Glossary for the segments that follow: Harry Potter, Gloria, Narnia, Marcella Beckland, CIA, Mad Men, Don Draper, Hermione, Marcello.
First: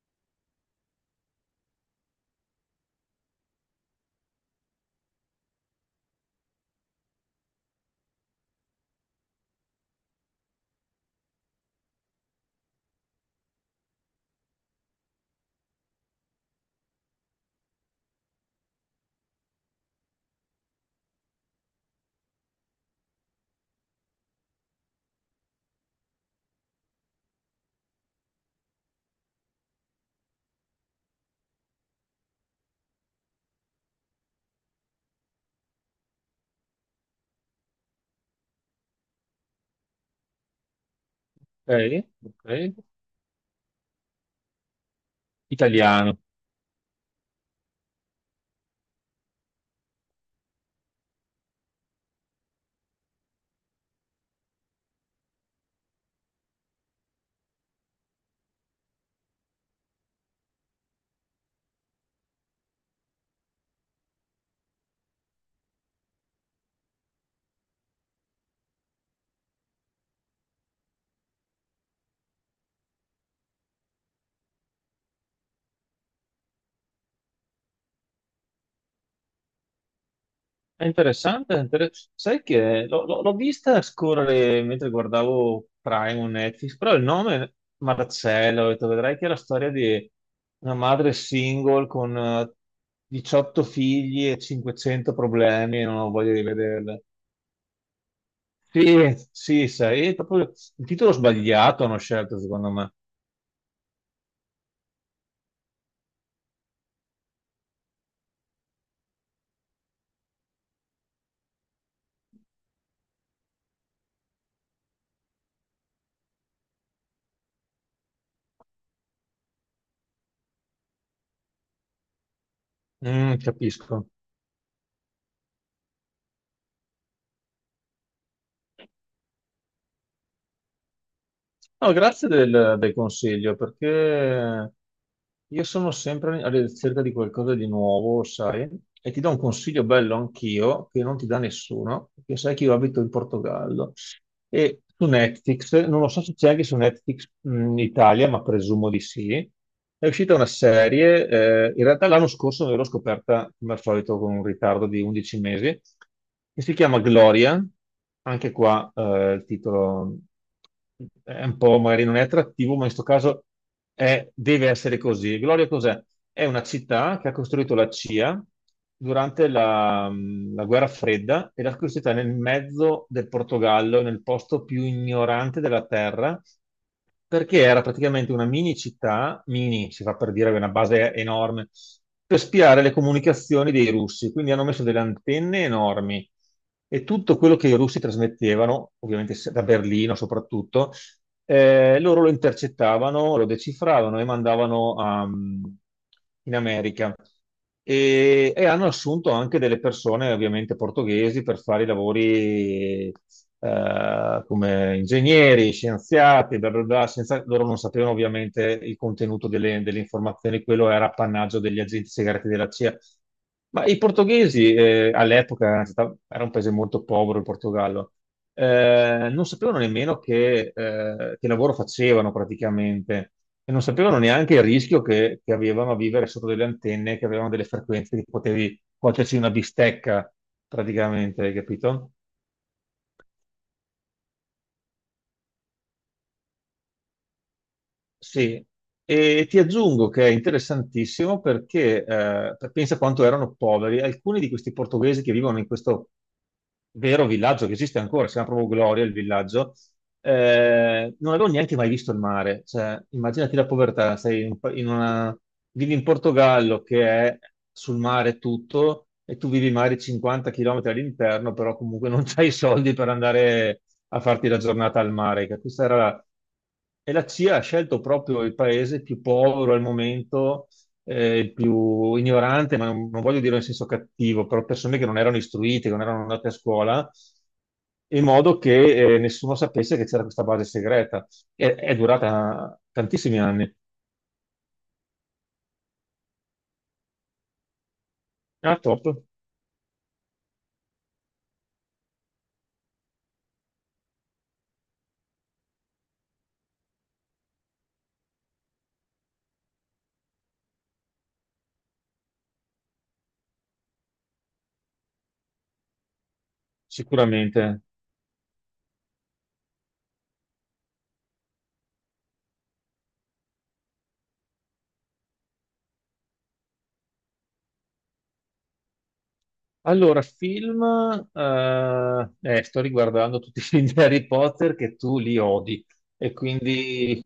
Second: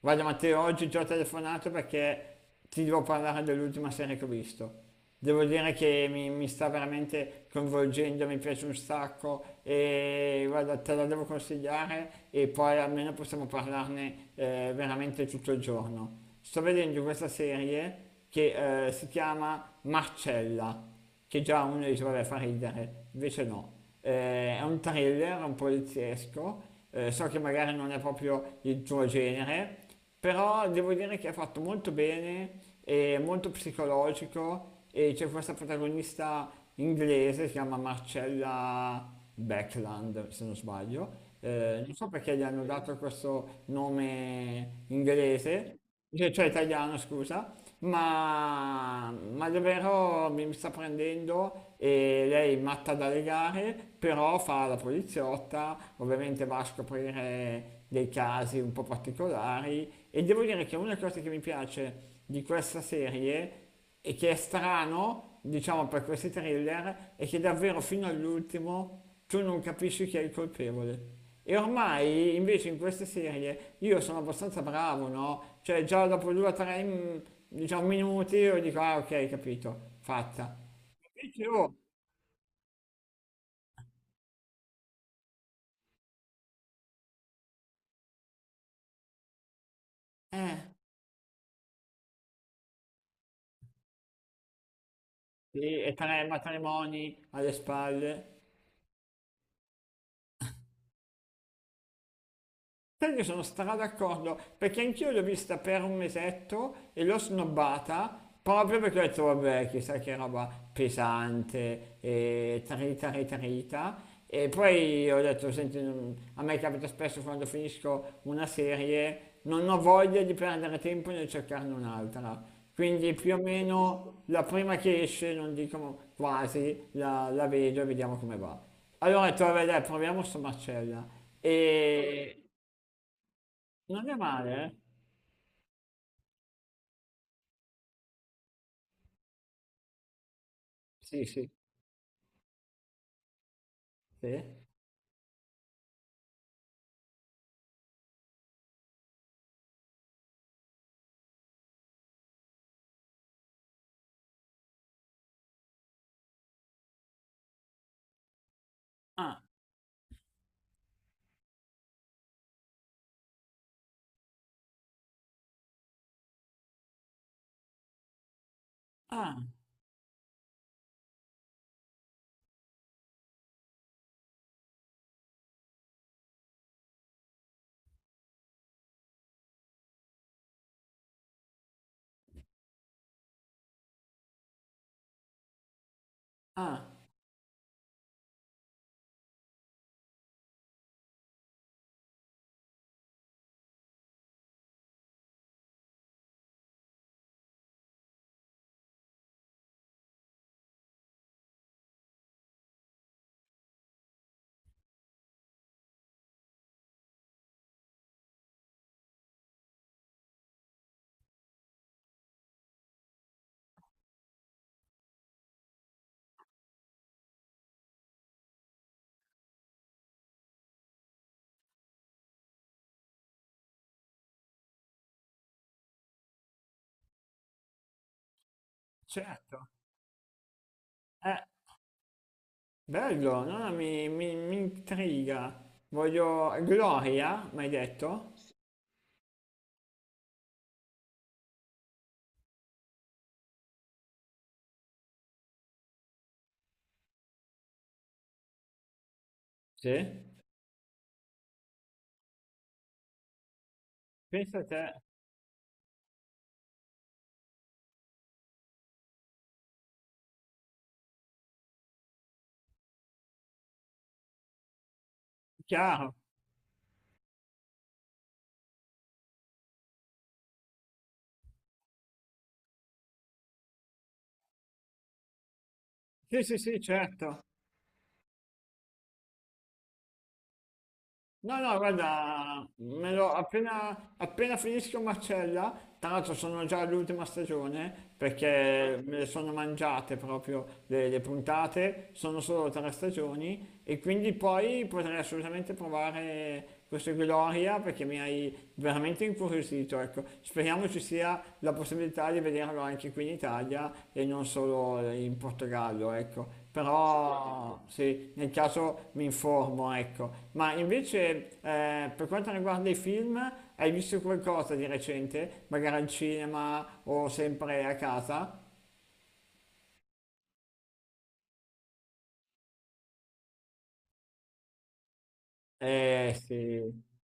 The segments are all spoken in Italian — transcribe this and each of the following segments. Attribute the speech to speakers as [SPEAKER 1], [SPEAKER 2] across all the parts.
[SPEAKER 1] Guarda, Matteo, oggi ti ho telefonato perché ti devo parlare dell'ultima serie che ho visto. Devo dire che mi sta veramente coinvolgendo, mi piace un sacco e guarda, te la devo consigliare e poi almeno possiamo parlarne, veramente tutto il giorno. Sto vedendo questa serie che si chiama Marcella, che già uno dice vabbè, fa ridere, invece no, è un thriller, un poliziesco, so che magari non è proprio il tuo genere, però devo dire che è fatto molto bene, è molto psicologico e c'è questa protagonista inglese, si chiama Marcella Beckland, se non sbaglio, non
[SPEAKER 2] Ok,
[SPEAKER 1] so perché gli hanno
[SPEAKER 2] ok.
[SPEAKER 1] dato questo nome inglese,
[SPEAKER 2] Italiano.
[SPEAKER 1] cioè italiano, scusa, ma davvero mi sta prendendo e lei è matta dalle gare, però fa la poliziotta, ovviamente va a scoprire dei casi un po' particolari e devo dire che una cosa che mi piace di questa serie e che è strano, diciamo, per questi thriller, è che davvero fino all'ultimo tu non capisci chi è il colpevole. E ormai invece in queste serie io sono abbastanza bravo, no? Cioè già dopo due o tre, diciamo, minuti io dico, ah, ok, capito, fatta.
[SPEAKER 2] È
[SPEAKER 1] Invece,
[SPEAKER 2] interessante.
[SPEAKER 1] oh,
[SPEAKER 2] Sai che l'ho vista scorrere mentre guardavo Prime o Netflix, però il nome Marcello, ho detto, vedrai che è la storia di
[SPEAKER 1] eh,
[SPEAKER 2] una madre single con 18 figli e 500
[SPEAKER 1] sì,
[SPEAKER 2] problemi,
[SPEAKER 1] e
[SPEAKER 2] non ho
[SPEAKER 1] tre
[SPEAKER 2] voglia di vederla.
[SPEAKER 1] matrimoni alle spalle.
[SPEAKER 2] Sì, sì, sai, è proprio il titolo sbagliato hanno scelto, secondo me.
[SPEAKER 1] Sai che sono stra d'accordo, perché anch'io l'ho vista per un mesetto e l'ho snobbata proprio perché ho detto, vabbè, chissà che roba pesante e trita, trita, trita. E poi ho detto, senti, non- a me capita spesso quando finisco una serie, non ho voglia di perdere tempo nel cercarne un'altra. Quindi più o
[SPEAKER 2] Mm, capisco.
[SPEAKER 1] meno la prima che esce, non dico quasi, la vedo e vediamo come va. Allora ho detto, vabbè, dai, proviamo sto Marcella.
[SPEAKER 2] No, grazie
[SPEAKER 1] E
[SPEAKER 2] del consiglio
[SPEAKER 1] non è male,
[SPEAKER 2] perché
[SPEAKER 1] eh?
[SPEAKER 2] io sono sempre alla ricerca di qualcosa di nuovo, sai, e ti do un consiglio bello anch'io che non
[SPEAKER 1] Sì,
[SPEAKER 2] ti dà
[SPEAKER 1] sì.
[SPEAKER 2] nessuno, perché sai che io abito in Portogallo
[SPEAKER 1] Sì?
[SPEAKER 2] e su Netflix, non lo so se c'è anche su Netflix in Italia, ma presumo di sì, è uscita una serie, in realtà l'anno scorso me l'ho scoperta come al solito con un ritardo di 11 mesi, che si chiama Gloria, anche qua
[SPEAKER 1] Ah,
[SPEAKER 2] il titolo è un po', magari non è attrattivo, ma in questo caso deve essere così. Gloria cos'è? È una città che ha costruito la CIA
[SPEAKER 1] ah,
[SPEAKER 2] durante la guerra fredda e l'ha costruita nel mezzo del Portogallo, nel posto più ignorante della terra, perché era praticamente una mini città, mini si fa per dire, aveva una base enorme, per spiare le comunicazioni dei russi. Quindi hanno messo delle antenne enormi
[SPEAKER 1] ah,
[SPEAKER 2] e tutto quello che i russi trasmettevano, ovviamente da Berlino soprattutto, loro lo intercettavano, lo decifravano e in America. E hanno assunto anche delle persone, ovviamente portoghesi, per fare i lavori come ingegneri, scienziati, bla bla bla, loro non sapevano ovviamente il contenuto delle informazioni, quello era appannaggio degli agenti segreti della CIA. Ma i portoghesi all'epoca era un paese molto povero, il Portogallo, non sapevano nemmeno che lavoro facevano praticamente e non sapevano neanche il rischio che avevano a vivere sotto delle antenne, che avevano delle frequenze che potevi cuocerci una
[SPEAKER 1] certo.
[SPEAKER 2] bistecca
[SPEAKER 1] Eh,
[SPEAKER 2] praticamente, hai capito?
[SPEAKER 1] bello, no, no, mi intriga. Voglio... Gloria, mi hai detto?
[SPEAKER 2] Sì, e ti aggiungo che è interessantissimo perché pensa quanto erano poveri alcuni di questi portoghesi che vivono in questo vero villaggio che esiste ancora, si chiama proprio Gloria il villaggio,
[SPEAKER 1] Sì?
[SPEAKER 2] non avevo neanche mai visto il mare. Cioè, immaginati la povertà,
[SPEAKER 1] Pensa a te.
[SPEAKER 2] in una, vivi in Portogallo che è sul mare tutto e tu vivi magari 50 km all'interno, però comunque non hai i soldi per andare a farti la giornata al mare, che questa era
[SPEAKER 1] Chiaro.
[SPEAKER 2] la... E la CIA ha scelto proprio il paese più povero al momento, il più ignorante, ma non voglio dire in senso cattivo, però persone che non erano istruite, che non erano
[SPEAKER 1] Sì,
[SPEAKER 2] andate a
[SPEAKER 1] sì, sì,
[SPEAKER 2] scuola,
[SPEAKER 1] certo.
[SPEAKER 2] in modo che nessuno sapesse che c'era questa base segreta.
[SPEAKER 1] No, no,
[SPEAKER 2] È
[SPEAKER 1] guarda,
[SPEAKER 2] durata
[SPEAKER 1] me lo-
[SPEAKER 2] tantissimi anni.
[SPEAKER 1] appena finisco Marcella, tra l'altro sono già all'ultima stagione
[SPEAKER 2] Ah,
[SPEAKER 1] perché
[SPEAKER 2] top,
[SPEAKER 1] me le sono mangiate proprio le puntate, sono solo tre stagioni e quindi poi potrei assolutamente provare questo Gloria perché mi hai veramente incuriosito, ecco. Speriamo ci sia la possibilità di vederlo anche qui in Italia e non solo in Portogallo, ecco. Però
[SPEAKER 2] sicuramente.
[SPEAKER 1] sì, nel caso mi informo, ecco. Ma invece, per quanto riguarda i film, hai visto qualcosa di recente? Magari al cinema o sempre a casa?
[SPEAKER 2] Allora, film, sto riguardando tutti i film di Harry Potter che tu li odi e
[SPEAKER 1] Eh sì.
[SPEAKER 2] quindi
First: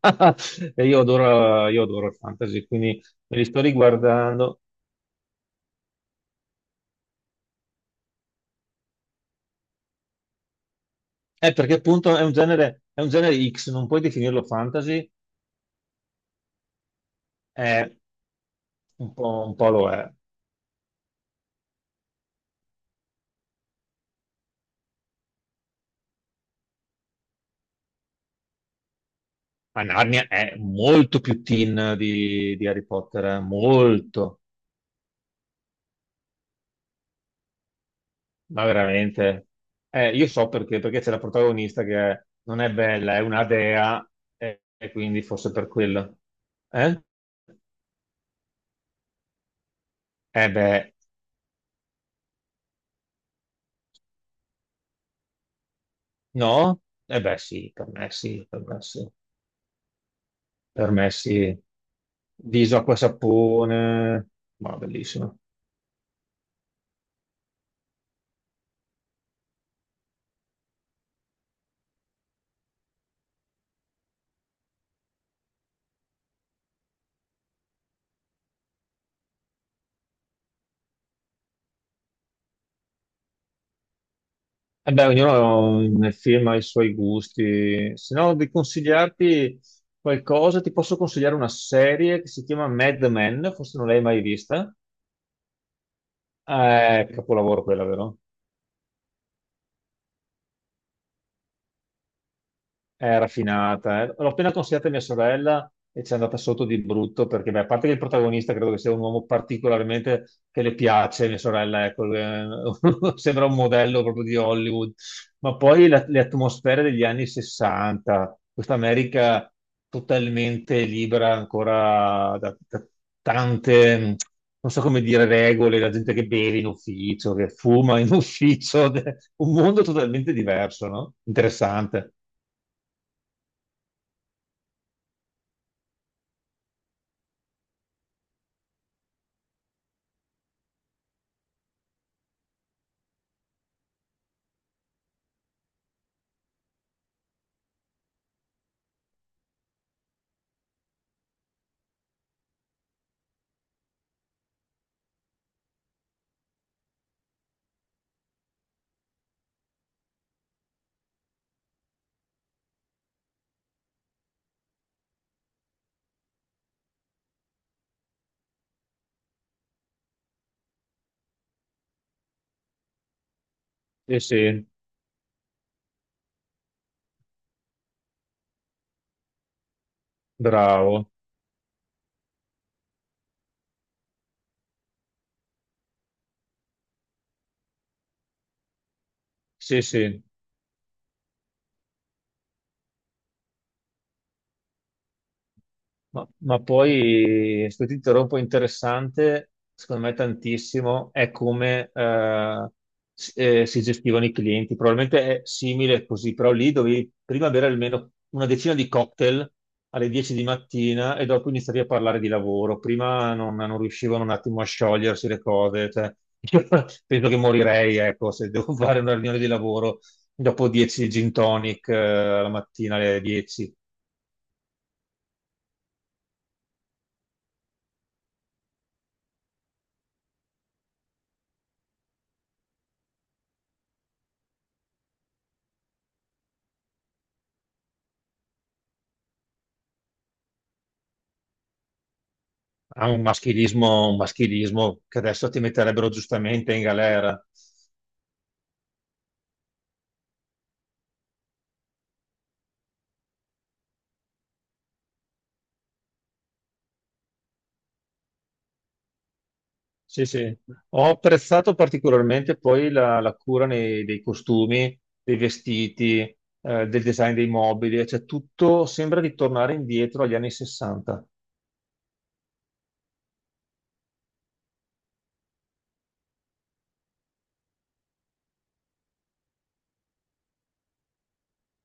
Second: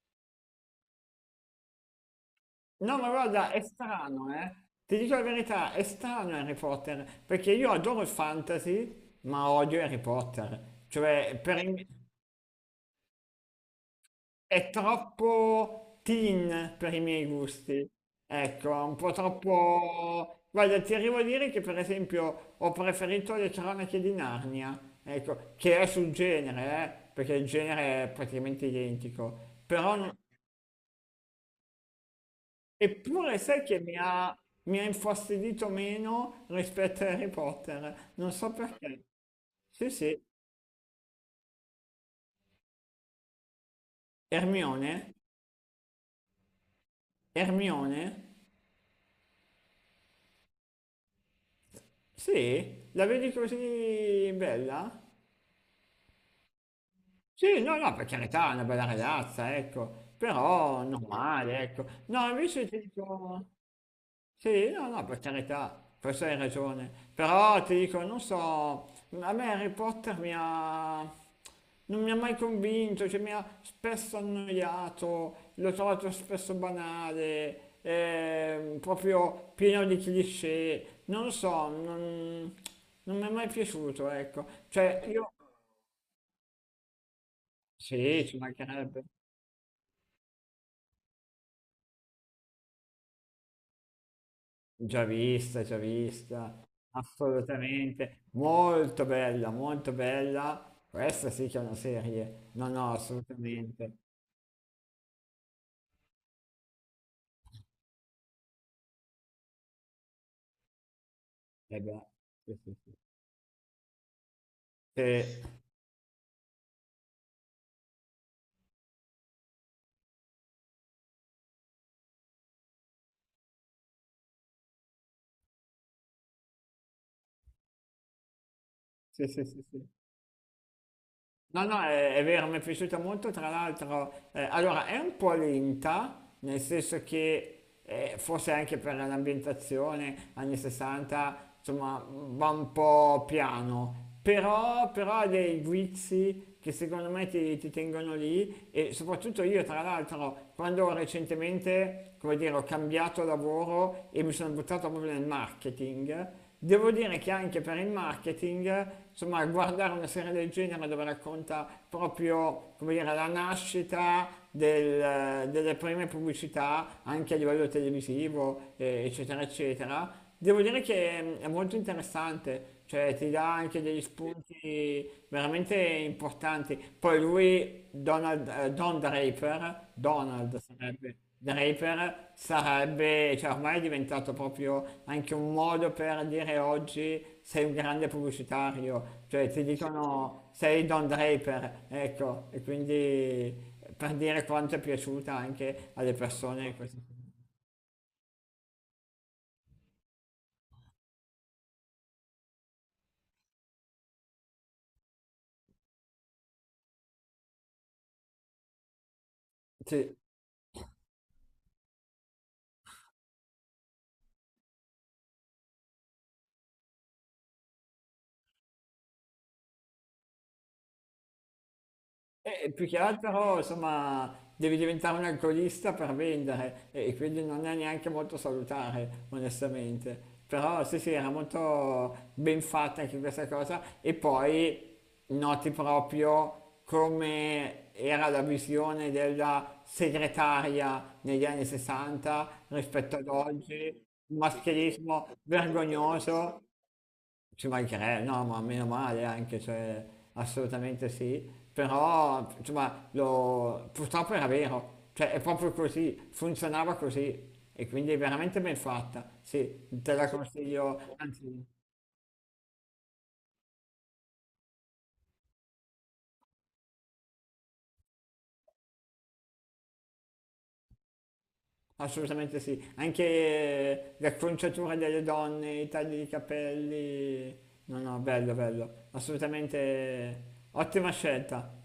[SPEAKER 2] e io adoro il fantasy,
[SPEAKER 1] No,
[SPEAKER 2] quindi
[SPEAKER 1] ma
[SPEAKER 2] me li
[SPEAKER 1] guarda, è
[SPEAKER 2] sto
[SPEAKER 1] strano, eh.
[SPEAKER 2] riguardando.
[SPEAKER 1] Ti dico la verità, è strano Harry Potter, perché io adoro il fantasy, ma odio Harry Potter. Cioè, per
[SPEAKER 2] Perché
[SPEAKER 1] i-
[SPEAKER 2] appunto è un genere X, non puoi definirlo
[SPEAKER 1] è
[SPEAKER 2] fantasy,
[SPEAKER 1] troppo teen per i miei gusti.
[SPEAKER 2] è
[SPEAKER 1] Ecco, un po'
[SPEAKER 2] un po' lo è.
[SPEAKER 1] troppo... Guarda, ti arrivo a dire che per esempio ho preferito Le cronache di Narnia, ecco, che è sul genere, perché il genere è praticamente identico.
[SPEAKER 2] Ma
[SPEAKER 1] Però non-
[SPEAKER 2] Narnia è molto più teen di Harry Potter,
[SPEAKER 1] Eppure sai che
[SPEAKER 2] molto.
[SPEAKER 1] mi ha infastidito meno rispetto a Harry Potter, non so
[SPEAKER 2] Ma
[SPEAKER 1] perché.
[SPEAKER 2] veramente?
[SPEAKER 1] Sì, sì,
[SPEAKER 2] Io so perché, perché c'è la protagonista non è bella, è una dea, e
[SPEAKER 1] Hermione,
[SPEAKER 2] quindi forse per quello. Eh?
[SPEAKER 1] Hermione,
[SPEAKER 2] Eh beh,
[SPEAKER 1] sì, la vedi così bella?
[SPEAKER 2] no? Eh beh
[SPEAKER 1] Sì,
[SPEAKER 2] sì,
[SPEAKER 1] no,
[SPEAKER 2] per
[SPEAKER 1] no, per
[SPEAKER 2] me sì,
[SPEAKER 1] carità, è una
[SPEAKER 2] per me
[SPEAKER 1] bella
[SPEAKER 2] sì.
[SPEAKER 1] ragazza, ecco, però
[SPEAKER 2] Per me sì.
[SPEAKER 1] normale, ecco. No, invece
[SPEAKER 2] Viso,
[SPEAKER 1] ti
[SPEAKER 2] acqua, e
[SPEAKER 1] dico...
[SPEAKER 2] sapone,
[SPEAKER 1] Sì,
[SPEAKER 2] ma
[SPEAKER 1] no, no, per
[SPEAKER 2] bellissimo.
[SPEAKER 1] carità, forse hai ragione, però ti dico, non so, a me Harry Potter mi ha... non mi ha mai convinto, cioè mi ha spesso annoiato, l'ho trovato spesso banale, proprio pieno di cliché, non lo so, non, non mi è mai piaciuto, ecco,
[SPEAKER 2] Eh
[SPEAKER 1] cioè
[SPEAKER 2] beh,
[SPEAKER 1] io...
[SPEAKER 2] ognuno nel film ha i suoi gusti. Se
[SPEAKER 1] Sì,
[SPEAKER 2] no,
[SPEAKER 1] ci
[SPEAKER 2] di
[SPEAKER 1] mancherebbe.
[SPEAKER 2] consigliarti qualcosa, ti posso consigliare una serie che si chiama Mad Men, forse non l'hai mai vista.
[SPEAKER 1] Già vista,
[SPEAKER 2] Capolavoro quella, vero?
[SPEAKER 1] assolutamente, molto bella, molto bella. Questa sì che è una serie, no, no,
[SPEAKER 2] È
[SPEAKER 1] assolutamente.
[SPEAKER 2] raffinata, eh. L'ho appena consigliata a mia sorella e ci è andata sotto di brutto perché, beh, a parte che il protagonista credo che sia un uomo particolarmente che le piace, mia
[SPEAKER 1] Eh
[SPEAKER 2] sorella, ecco,
[SPEAKER 1] beh, sì, sì, sì.
[SPEAKER 2] sembra un modello proprio di Hollywood,
[SPEAKER 1] Sì,
[SPEAKER 2] ma poi le atmosfere degli anni 60, questa America totalmente libera ancora da tante, non so come dire, regole, la gente che beve in ufficio, che fuma in ufficio,
[SPEAKER 1] sì, sì,
[SPEAKER 2] un
[SPEAKER 1] sì, sì.
[SPEAKER 2] mondo totalmente diverso, no?
[SPEAKER 1] No, no,
[SPEAKER 2] Interessante.
[SPEAKER 1] è vero, mi è piaciuta molto, tra l'altro, allora è un po' lenta, nel senso che forse anche per l'ambientazione anni 60, insomma, va un po' piano, però, però ha dei guizzi che secondo me ti tengono lì e soprattutto io, tra l'altro, quando recentemente, come dire, ho cambiato lavoro e mi sono buttato proprio nel marketing, devo dire che anche per il marketing, insomma, guardare una serie del genere dove racconta proprio, come dire, la nascita del- delle prime pubblicità, anche a livello televisivo, eccetera, eccetera, devo dire che è molto interessante, cioè ti dà anche degli
[SPEAKER 2] Sì, sì,
[SPEAKER 1] spunti veramente importanti. Poi lui, Donald, Don Draper, Donald
[SPEAKER 2] bravo.
[SPEAKER 1] sarebbe. Draper sarebbe, cioè ormai è diventato proprio anche un modo per dire oggi sei un grande pubblicitario, cioè ti
[SPEAKER 2] Sì, sì.
[SPEAKER 1] dicono sei Don Draper, ecco, e quindi per dire quanto è piaciuta anche alle
[SPEAKER 2] Ma
[SPEAKER 1] persone questa.
[SPEAKER 2] poi, questo titolo un po' interessante, secondo me tantissimo, è come si gestivano i clienti. Probabilmente è simile così, però lì dovevi prima bere almeno una decina di cocktail alle
[SPEAKER 1] Sì.
[SPEAKER 2] 10 di mattina e dopo iniziavi a parlare di lavoro. Prima non riuscivano un attimo a sciogliersi le cose. Cioè, io penso che morirei, ecco, se devo fare una riunione di lavoro dopo 10 gin tonic la
[SPEAKER 1] Più che
[SPEAKER 2] mattina alle
[SPEAKER 1] altro,
[SPEAKER 2] 10.
[SPEAKER 1] insomma, devi diventare un alcolista per vendere e quindi non è neanche molto salutare, onestamente. Però sì, sì, era molto ben fatta anche questa cosa e poi noti proprio come era la visione della segretaria negli anni 60
[SPEAKER 2] Ha
[SPEAKER 1] rispetto ad oggi,
[SPEAKER 2] un
[SPEAKER 1] un
[SPEAKER 2] maschilismo che
[SPEAKER 1] maschilismo
[SPEAKER 2] adesso ti metterebbero
[SPEAKER 1] vergognoso,
[SPEAKER 2] giustamente in galera.
[SPEAKER 1] ci mancherebbe, no, ma meno male anche, cioè, assolutamente sì, però, insomma, lo- purtroppo era vero, cioè, è proprio così, funzionava così, e quindi è veramente ben fatta, sì, te
[SPEAKER 2] Sì,
[SPEAKER 1] la
[SPEAKER 2] sì.
[SPEAKER 1] consiglio,
[SPEAKER 2] Ho
[SPEAKER 1] anzi,
[SPEAKER 2] apprezzato particolarmente poi la cura dei costumi, dei vestiti, del design dei mobili, cioè tutto sembra di tornare indietro agli anni 60.
[SPEAKER 1] assolutamente sì, anche l'acconciatura delle donne, i tagli di capelli, no, no, bello, bello, assolutamente ottima scelta.